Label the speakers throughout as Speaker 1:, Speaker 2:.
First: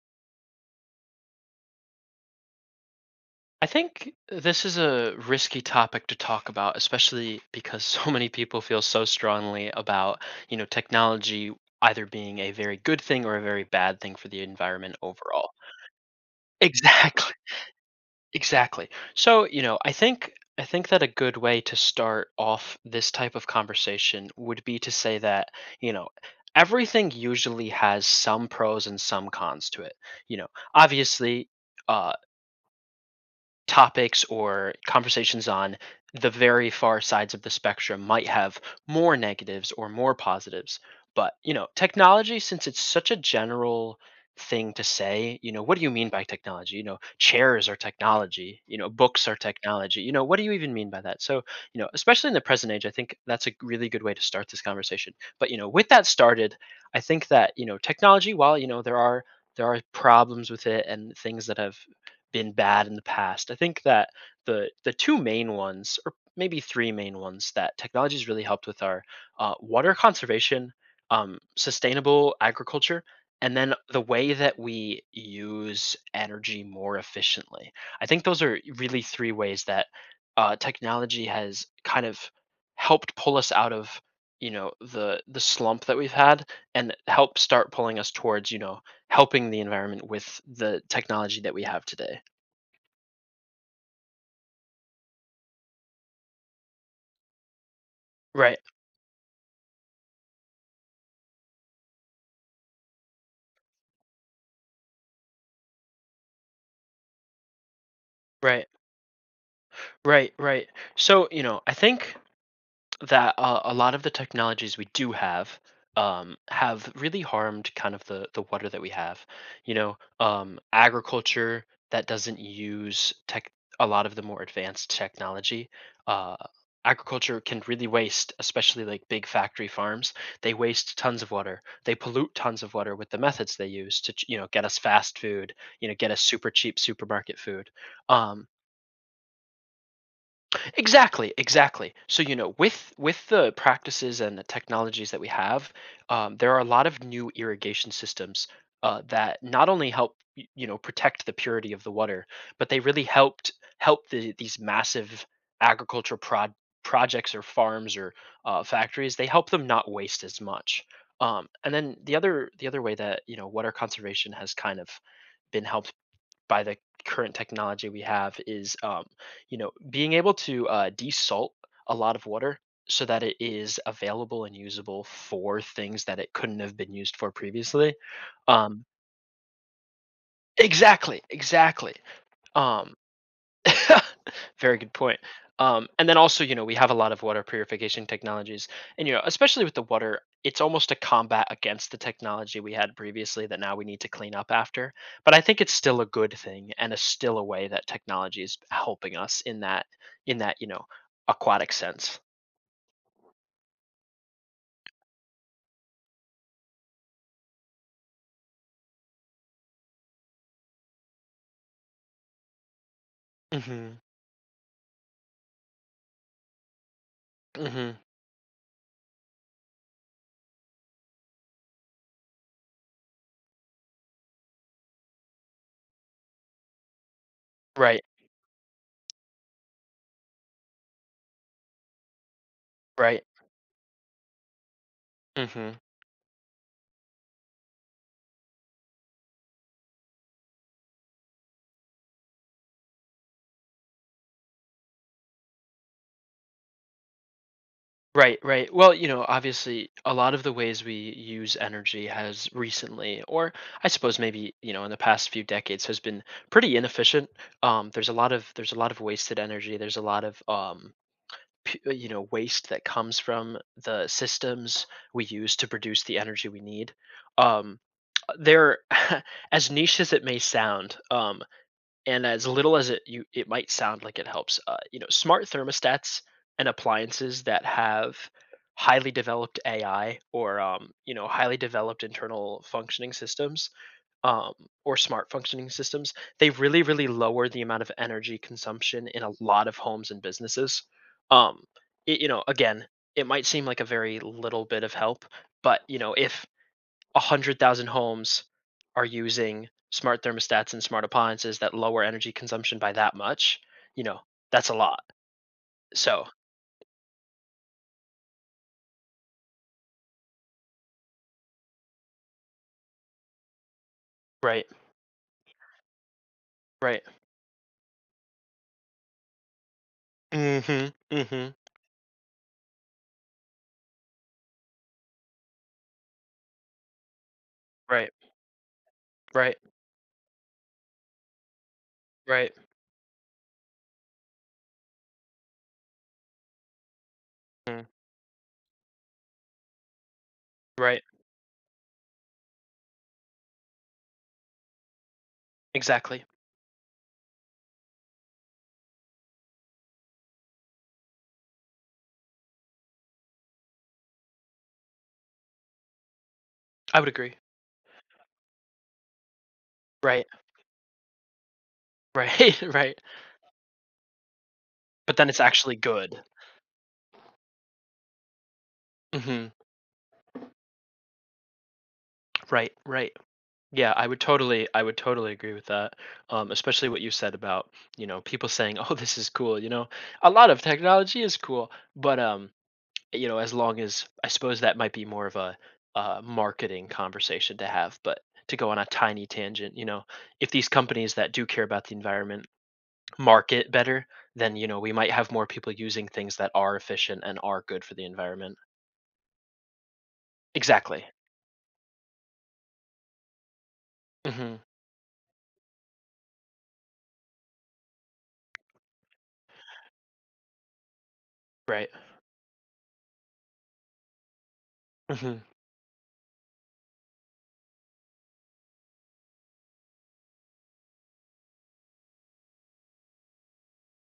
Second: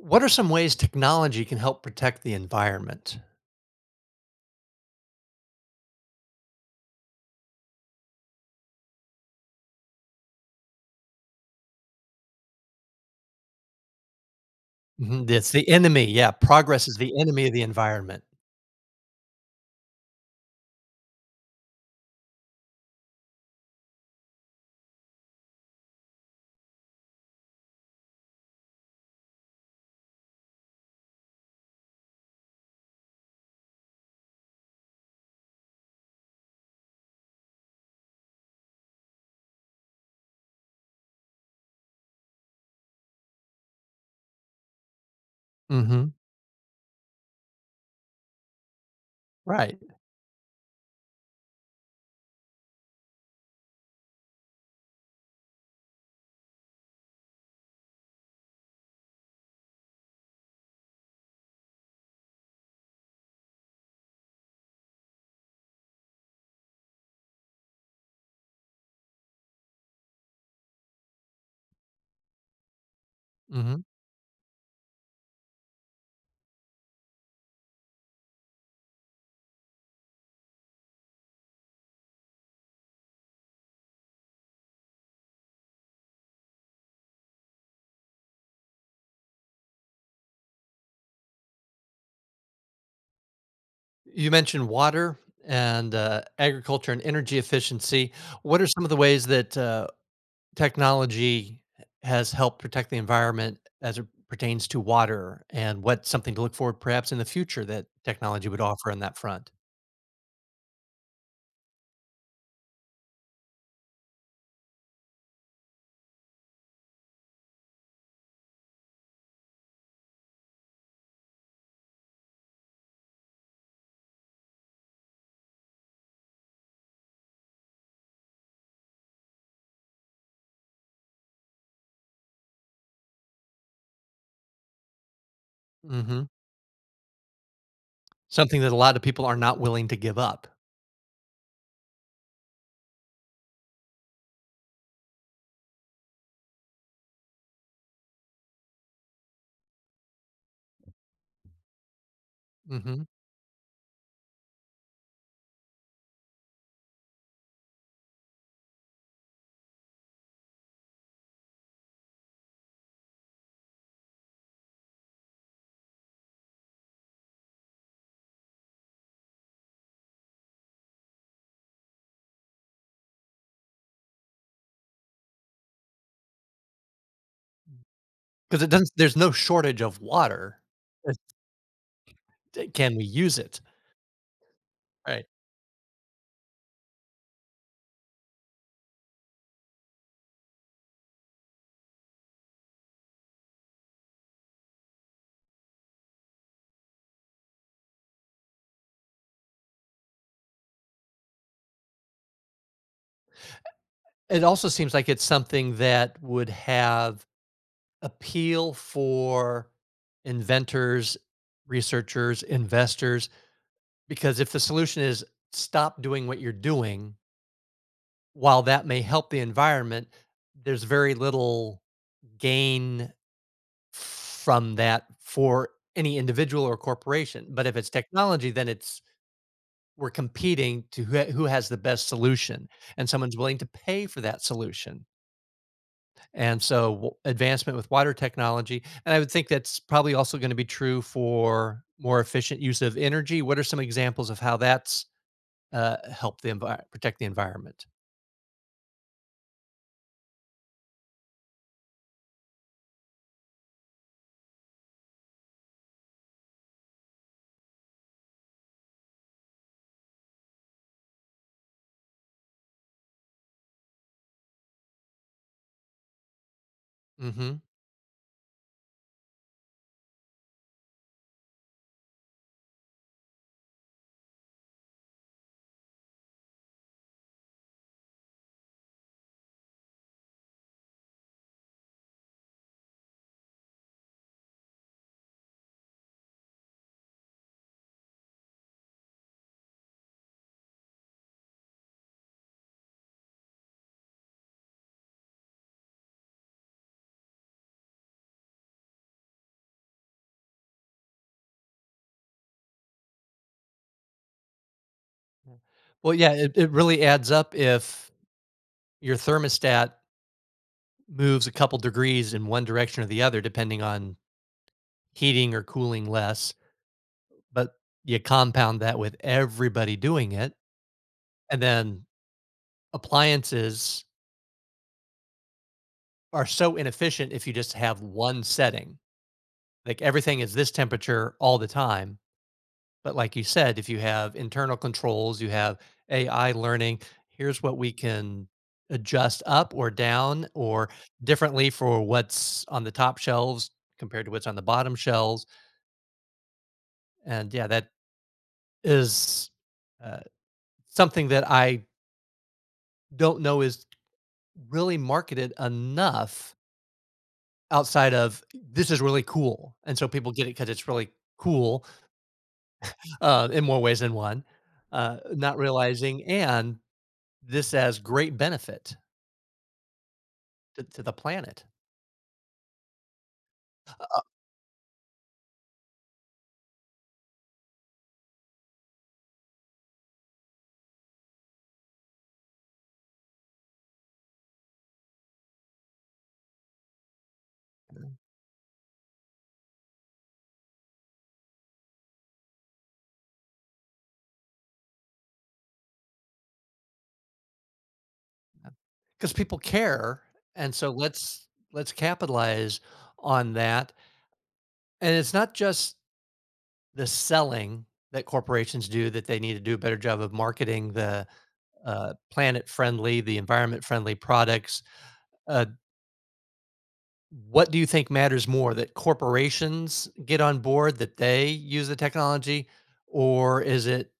Speaker 1: What are some ways technology can help protect the environment?
Speaker 2: I think this is a risky topic to talk about, especially because so many people feel so strongly about, technology either being a very good thing or a very bad thing for the environment
Speaker 1: Mhm,
Speaker 2: overall.
Speaker 1: that's the enemy, yeah, progress is the
Speaker 2: Exactly.
Speaker 1: enemy of the environment.
Speaker 2: Exactly. So, you know, I think I think that a good way to start off this type of conversation would be to say that, you know, everything usually has some pros and some cons to it. You know, obviously, uh topics or conversations on the very far sides of the spectrum might have more negatives or more positives. But, technology, since it's such a general thing to say, what do you mean
Speaker 1: Mhm,
Speaker 2: by technology? You know, chairs are technology, books are
Speaker 1: right,
Speaker 2: technology. You know, what do you even mean by that? Especially in the present age, I think that's a really good way to start this conversation. But, with that started, I think that, technology, while, there are problems with it and things that have been bad in the past. I think that the two main ones, or maybe three main ones, that technology's really helped with are water conservation, sustainable agriculture, and then
Speaker 1: mhm.
Speaker 2: the way that we use energy more efficiently. I think those are really three ways that technology has kind of helped pull us out of the slump that we've had and help start pulling us towards helping the environment with the technology that we have today.
Speaker 1: You mentioned water and, agriculture and energy efficiency.
Speaker 2: Right,
Speaker 1: What are some of the ways that, technology has helped protect the environment as it pertains to water, and what's something to look for perhaps in the future that technology would
Speaker 2: right,
Speaker 1: offer on that front?
Speaker 2: right, right. I think that a lot of the technologies we do have really harmed kind of the water that we have. Agriculture that doesn't use tech a lot of the more advanced technology. Uh, agriculture can really waste, especially like big factory farms. They waste tons of water. They pollute tons of water with the methods they use to, get us fast food. Get us
Speaker 1: Mhm.
Speaker 2: super cheap supermarket food. Um,
Speaker 1: Something that a lot of people are not willing to give up.
Speaker 2: Exactly, exactly. With the practices and the technologies that we have, there are a lot of new irrigation systems that not only help protect the purity of the water, but they really
Speaker 1: Because
Speaker 2: help the, these massive agricultural prod projects or farms or factories. They help them not waste as much. And then the other way that water conservation has kind of been helped by the current technology we have is being able to desalt a lot of water so that it is available and usable for things that it couldn't have been used for previously.
Speaker 1: it
Speaker 2: um,
Speaker 1: doesn't there's no shortage of water. It's,
Speaker 2: exactly, exactly. Um,
Speaker 1: can we use it?
Speaker 2: Very good point.
Speaker 1: Right.
Speaker 2: And then also, we have a lot of water purification technologies, and especially with the water, it's almost a combat against the technology we had previously that now we need to clean up after. But I think it's still a good thing, and it's still a way that technology is helping us in that in that you know aquatic sense.
Speaker 1: It also seems like it's something that would have appeal for inventors, researchers, investors,
Speaker 2: Hmm.
Speaker 1: because if the solution is stop doing what you're doing,
Speaker 2: Hmm.
Speaker 1: while that may help the environment, there's very little gain from that for any individual or corporation. But if it's
Speaker 2: Right.
Speaker 1: technology, then it's we're competing to who has the best solution, and
Speaker 2: Right.
Speaker 1: someone's willing to pay for that solution.
Speaker 2: Hmm.
Speaker 1: And so advancement with water technology. And I would think that's probably also going to be true for more efficient use of energy. What are some examples of how that's helped the protect the environment?
Speaker 2: Right, right. Well, obviously, a lot of the ways we use energy has recently, or I suppose maybe in the past few decades, has been pretty inefficient. There's a lot of wasted energy. There's a lot of waste that comes from the systems we use to produce the energy we need.
Speaker 1: Hmm.
Speaker 2: Um, they're as niche as it may sound. And as little as it might sound like it helps, smart thermostats and appliances that have highly developed AI or highly developed internal functioning systems, um, or smart functioning systems, they really really lower the amount of energy consumption in a lot of homes and businesses. um, again, it might seem like a very little bit of help, but if 100,000 homes are using smart thermostats and smart appliances that lower energy consumption by that much, you know, that's a lot.
Speaker 1: Well,
Speaker 2: So,
Speaker 1: yeah, it, really adds up if your thermostat moves a couple degrees in one direction or the other, depending on
Speaker 2: right,
Speaker 1: heating or cooling less.
Speaker 2: right.
Speaker 1: But you compound that with everybody doing it,
Speaker 2: Mhm, mhm.
Speaker 1: and then appliances are so inefficient if you just have
Speaker 2: Right,
Speaker 1: one setting.
Speaker 2: right,
Speaker 1: Like everything is this temperature all the time.
Speaker 2: right.
Speaker 1: But like you said, if you have internal controls, you have AI learning, here's what
Speaker 2: Mm,
Speaker 1: we can adjust up or down or
Speaker 2: right.
Speaker 1: differently for what's on the top shelves compared to what's on the bottom shelves.
Speaker 2: Exactly.
Speaker 1: And yeah, that is, uh, something that I don't know is really marketed enough
Speaker 2: I would agree.
Speaker 1: outside of, "This is really cool," and so
Speaker 2: Right,
Speaker 1: people get it because it's really cool,
Speaker 2: right, right.
Speaker 1: in more ways than one,
Speaker 2: But then it's
Speaker 1: not
Speaker 2: actually good.
Speaker 1: realizing and this has great benefit
Speaker 2: Mhm.
Speaker 1: to the planet,
Speaker 2: Right, right. Yeah, I would totally agree with that. Especially what you said about, people saying, "Oh, this is cool," you know? A lot of technology is cool, but, as long as I suppose that might be more of a marketing conversation to have, but to go on a tiny tangent, if these companies that do care about the environment market better, then we might have more people using things that are efficient and are good for the environment.
Speaker 1: because people care, and so
Speaker 2: Exactly.
Speaker 1: let's capitalize on that,
Speaker 2: Hmm.
Speaker 1: and it's not just the selling that corporations do, that they need to do a better job of marketing the,
Speaker 2: Right.
Speaker 1: planet-friendly, the environment-friendly products.
Speaker 2: Hmm.
Speaker 1: uh, What do you think matters more, that corporations get on board, that they use the technology, or is it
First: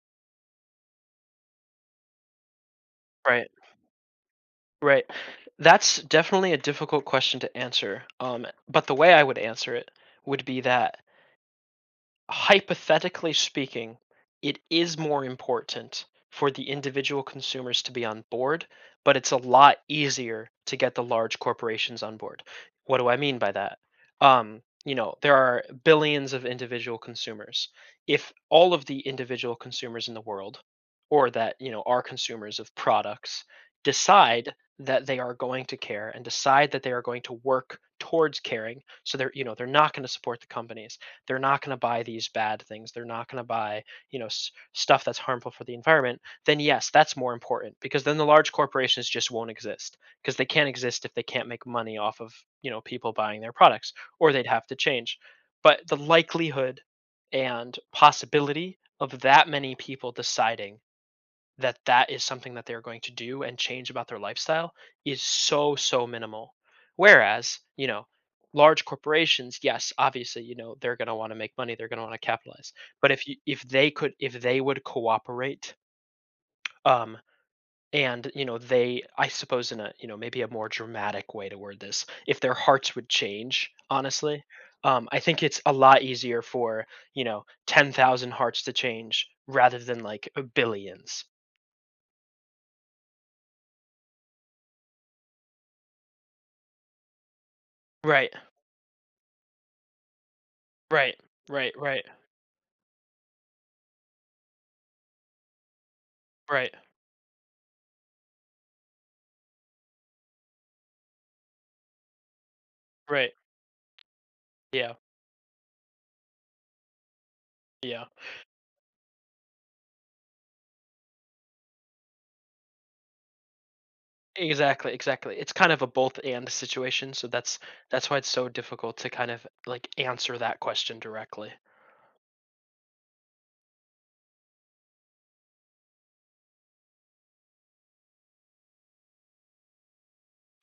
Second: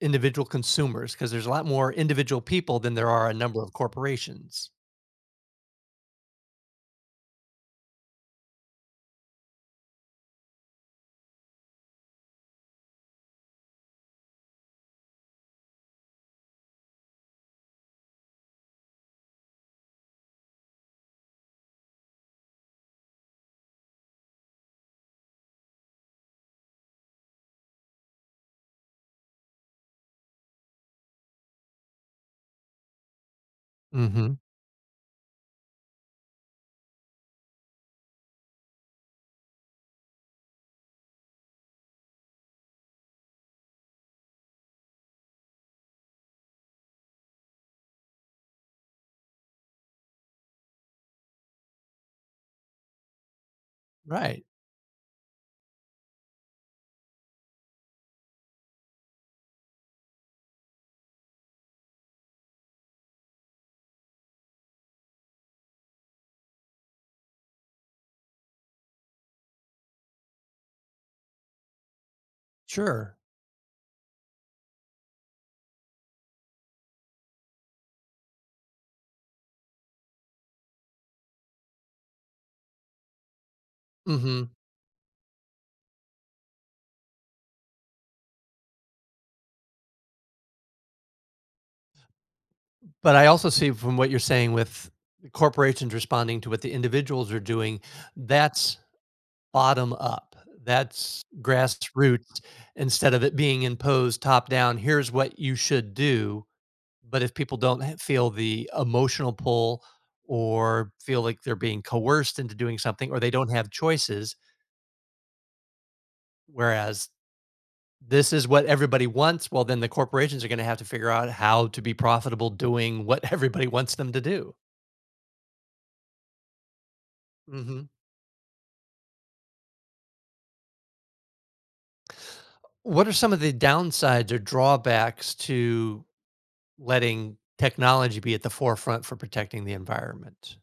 Speaker 1: individual consumers? Because there's a lot more individual people than there are a
Speaker 2: Right.
Speaker 1: number of corporations.
Speaker 2: Right. That's definitely a difficult question to answer. But the way I would answer it would be that hypothetically speaking, it is more important for the individual consumers to be on board, but it's a lot easier to get the large corporations on board. What do I mean by that? There are billions of individual consumers. If all of the individual consumers in the world, or that, are consumers of products,
Speaker 1: Mhm.
Speaker 2: decide that they are going to care and decide that they are going to work towards caring, so they're you know they're not going to support the companies, they're not going to buy these bad things, they're not going to buy stuff that's harmful for the environment. Then yes, that's more important, because then the large corporations just won't exist because they can't exist if they can't make money off of people buying their products, or
Speaker 1: Right.
Speaker 2: they'd have to change. But the likelihood and possibility of that many people deciding that that is something that they're going to do and change about their lifestyle is so so minimal. Whereas large corporations, yes, obviously they're going to want to make money, they're going to want to capitalize, but
Speaker 1: Sure.
Speaker 2: if you if they could, if they would cooperate, um and they, I suppose in a, maybe a more dramatic way to word this, if their hearts would change honestly,
Speaker 1: Mhm.
Speaker 2: I think it's a lot easier for 10,000 hearts to change rather than like billions.
Speaker 1: But I also see from what you're saying with the corporations responding to what the individuals are doing,
Speaker 2: Right
Speaker 1: that's bottom up.
Speaker 2: Right,
Speaker 1: That's
Speaker 2: right, right,
Speaker 1: grassroots, instead of it being imposed top down. Here's what you should do.
Speaker 2: right,
Speaker 1: But if people don't h feel the emotional pull, or feel like they're being coerced into doing something, or they
Speaker 2: right.
Speaker 1: don't have choices,
Speaker 2: Yeah,
Speaker 1: whereas
Speaker 2: yeah.
Speaker 1: this is what everybody wants, well, then the corporations are gonna have to figure out how to be profitable doing what everybody wants them to do.
Speaker 2: Exactly, exactly. It's kind of a both and situation, so that's
Speaker 1: Mhm.
Speaker 2: that's why it's so difficult to kind of, like, answer that question directly.
Speaker 1: What are some of the downsides or drawbacks to letting technology be at the forefront for protecting the environment?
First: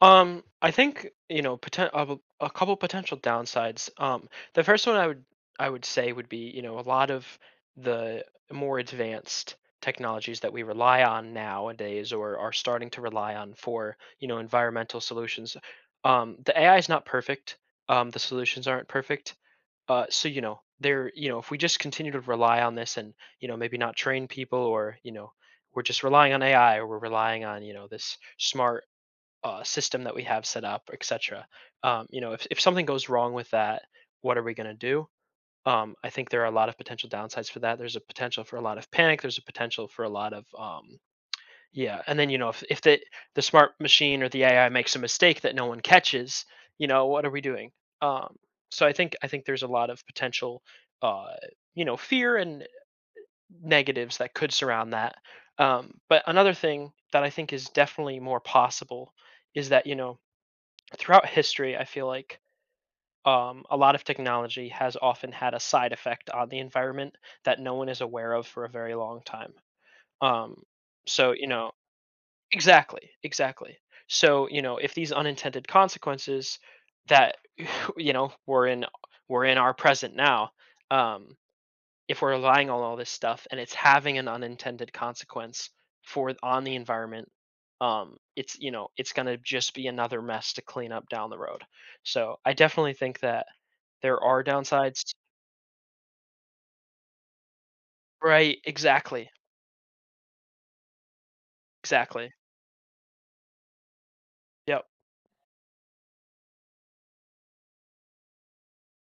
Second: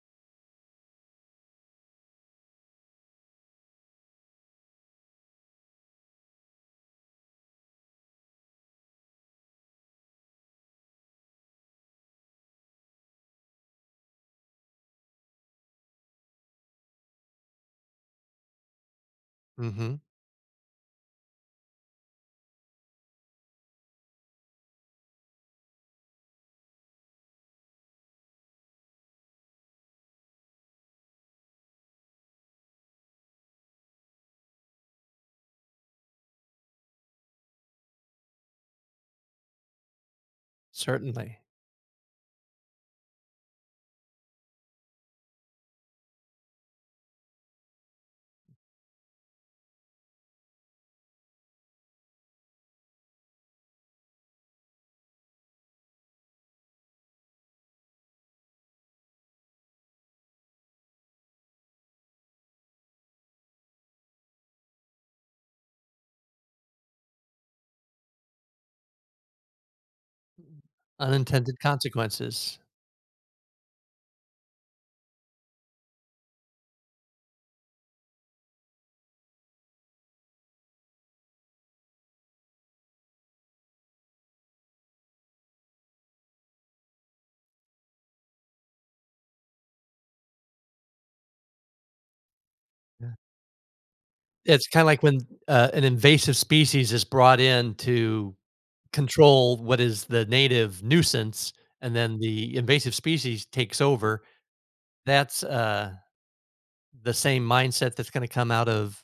Speaker 2: I think a couple potential downsides. The first one I would say would be, a lot of the more advanced technologies that we rely on nowadays or are starting to rely on for, environmental solutions. The AI is not perfect. The solutions aren't perfect.
Speaker 1: Mhm.
Speaker 2: So, if we just continue to rely on this, and, maybe not train people, or, we're just relying on AI or we're relying on, this smart system that we have set up, etc. If, something goes wrong with that, what are we going to do? I think there are a lot of potential downsides for that. There's a potential for a lot of panic. There's a potential for a lot of,
Speaker 1: Certainly.
Speaker 2: yeah. And then if the smart machine or the AI makes a mistake that no one catches, what are we doing? Um, so I think there's a lot of potential, uh, fear and negatives that could surround that. But another thing that I think is definitely more possible is that throughout history, I feel like, a lot of technology has often had a side effect on the environment that no one is aware of for a very long time. Um, so, you
Speaker 1: Unintended
Speaker 2: know,
Speaker 1: consequences.
Speaker 2: exactly, exactly. If these unintended consequences that you know were in were in our present now, um, if we're relying on all this stuff and it's having an unintended consequence for on the environment, it's you know it's going to just be another mess to clean up down the road. So I definitely think that there are
Speaker 1: It's kinda like
Speaker 2: downsides.
Speaker 1: when, an invasive species is brought in to
Speaker 2: Right, exactly,
Speaker 1: control what is the native nuisance, and then
Speaker 2: exactly.
Speaker 1: the invasive species takes over.
Speaker 2: Yep.
Speaker 1: That's, the same mindset that's gonna come out of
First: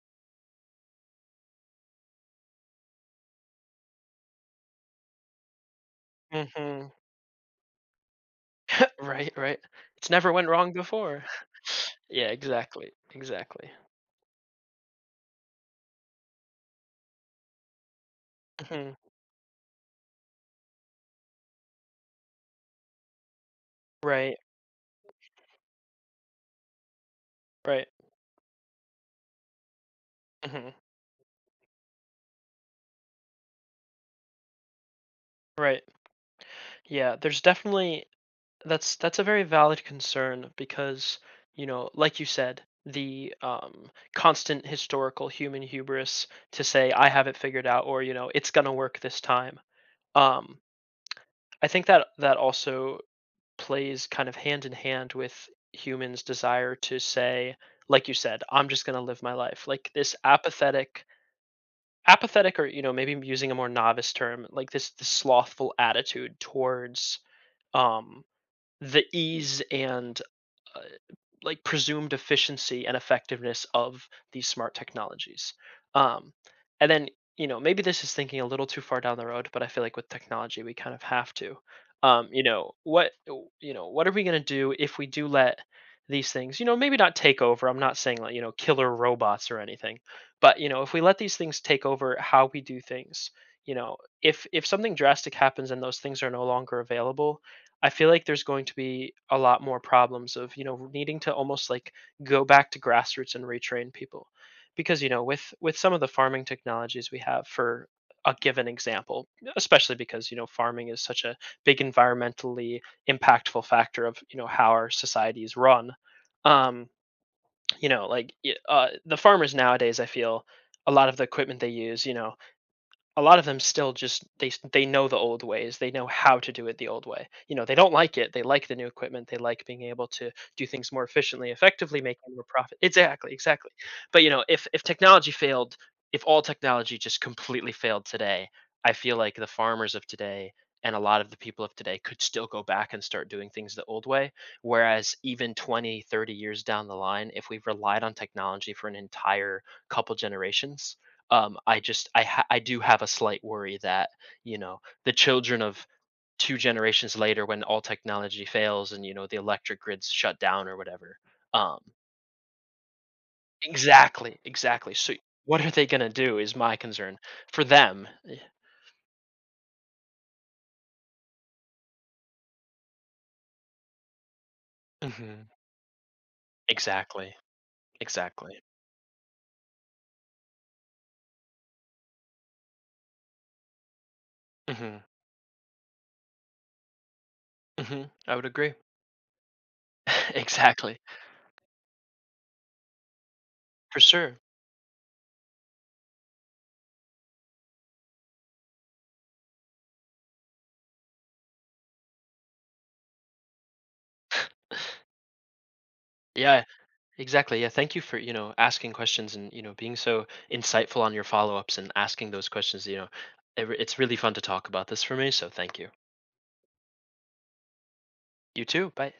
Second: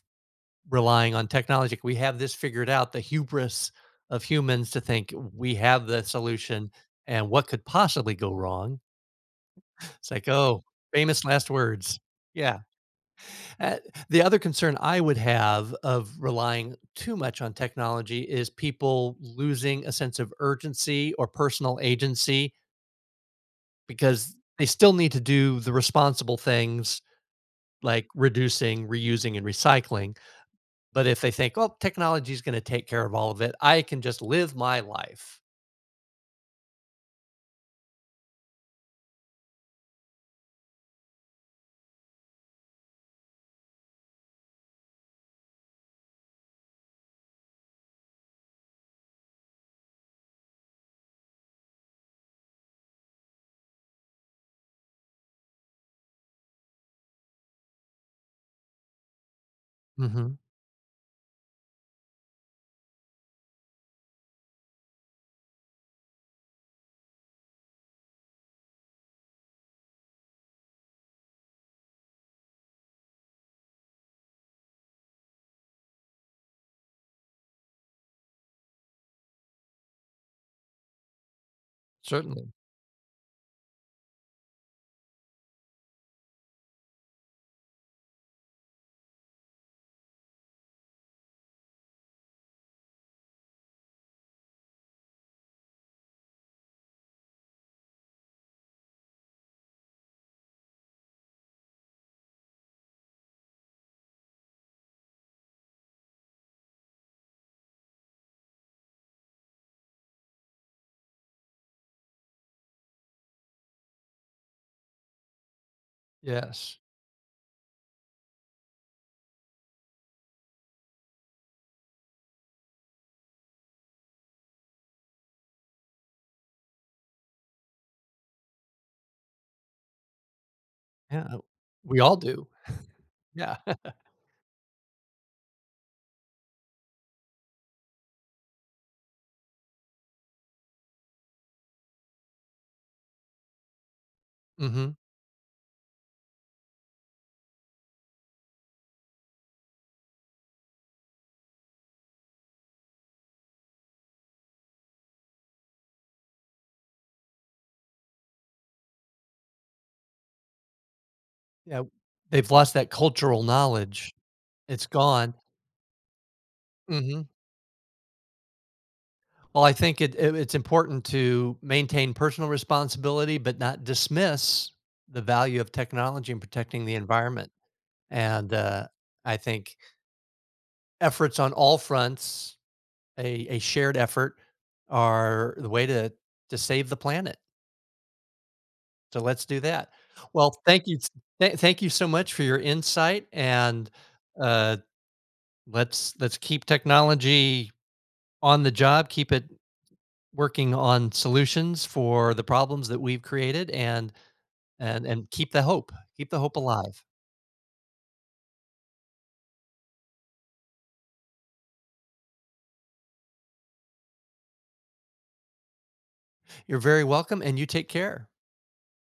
Speaker 1: relying on technology. We have this figured out, the hubris of humans to think we have the solution,
Speaker 2: Hmm.
Speaker 1: and what could possibly go wrong?
Speaker 2: Right, right. It's
Speaker 1: It's like,
Speaker 2: never went
Speaker 1: "Oh,
Speaker 2: wrong before.
Speaker 1: famous last words."
Speaker 2: Yeah,
Speaker 1: Yeah.
Speaker 2: exactly, exactly.
Speaker 1: Uh, the other concern I would have of relying too much on technology is
Speaker 2: Hmm.
Speaker 1: people losing a sense of urgency or personal agency,
Speaker 2: Right,
Speaker 1: because they still need to do the responsible things
Speaker 2: right.
Speaker 1: like reducing, reusing, and recycling.
Speaker 2: Hmm.
Speaker 1: But if they think, oh, technology is going to take care of all of it, I can just live my life.
Speaker 2: Right. Yeah, there's definitely— that's a very valid concern because, like you said, the, constant historical human hubris to say I have it figured out, or it's gonna work this time. Um, I think that that also plays kind of hand in hand with humans' desire to say, like you said, I'm just gonna live my life. Like this
Speaker 1: Hmm.
Speaker 2: apathetic, or maybe using a more novice term, like this slothful attitude towards, um, the ease and, uh, like presumed efficiency and effectiveness of these smart technologies. Um, and then, maybe this is thinking a little too far down the road, but I feel like with technology, we kind of have to. Um, you
Speaker 1: Certainly.
Speaker 2: know, what what are we going to do if we do let these things, maybe not take over. I'm not saying like, killer robots or anything, but if we let these things take over how we do things, if something drastic happens and those things are no longer available, I feel like there's going to be a lot more problems of, needing to almost like go back to grassroots and retrain people. Because, with some of the farming technologies we have for a given example, especially because, farming is such a big environmentally impactful factor of, how our society is run.
Speaker 1: Yes.
Speaker 2: Um, the farmers nowadays, I feel a lot of the equipment they use, a lot of them still just they know the old ways, they know how to do it the old way. You know, they don't like it, they like the new equipment, they like being able to do things more
Speaker 1: Yeah.
Speaker 2: efficiently,
Speaker 1: We
Speaker 2: effectively
Speaker 1: all
Speaker 2: making more
Speaker 1: do.
Speaker 2: profit. Exactly,
Speaker 1: Yeah.
Speaker 2: exactly. But, if technology failed, if all technology just completely failed today, I feel like the farmers of today and a lot of the people of today could still go back and start doing things the old way,
Speaker 1: Hmm.
Speaker 2: whereas even 20, 30 years down the line, if we've relied on technology for an entire couple generations, I just I do have a slight worry that, you know, the children of 2 generations later when all technology fails and the electric grid's shut down or whatever. Um,
Speaker 1: Yeah. They've lost that cultural knowledge.
Speaker 2: exactly,
Speaker 1: It's
Speaker 2: exactly. So
Speaker 1: gone.
Speaker 2: what are they going to do is my concern
Speaker 1: Mm-hmm.
Speaker 2: for them.
Speaker 1: Well, I think it's important to maintain personal responsibility, but not dismiss the
Speaker 2: Hmm.
Speaker 1: value of technology in protecting the
Speaker 2: Exactly.
Speaker 1: environment. And
Speaker 2: Exactly.
Speaker 1: I think efforts on all fronts, a shared effort,
Speaker 2: Hmm.
Speaker 1: are the way to save the planet.
Speaker 2: Hmm. I would agree.
Speaker 1: So let's do that. Well, thank you,
Speaker 2: Exactly.
Speaker 1: thank you so much for your insight, and
Speaker 2: For sure.
Speaker 1: uh, let's keep technology on the job, keep it working on solutions for the problems that we've created, and keep the hope. Keep the hope
Speaker 2: Yeah.
Speaker 1: alive.
Speaker 2: Exactly. Yeah. Thank you for, asking questions and, being so insightful on your follow-ups and asking those questions. You know, it's really fun to talk about this for me. So thank you.
Speaker 1: You're very welcome, and you take care.
Speaker 2: You too. Bye.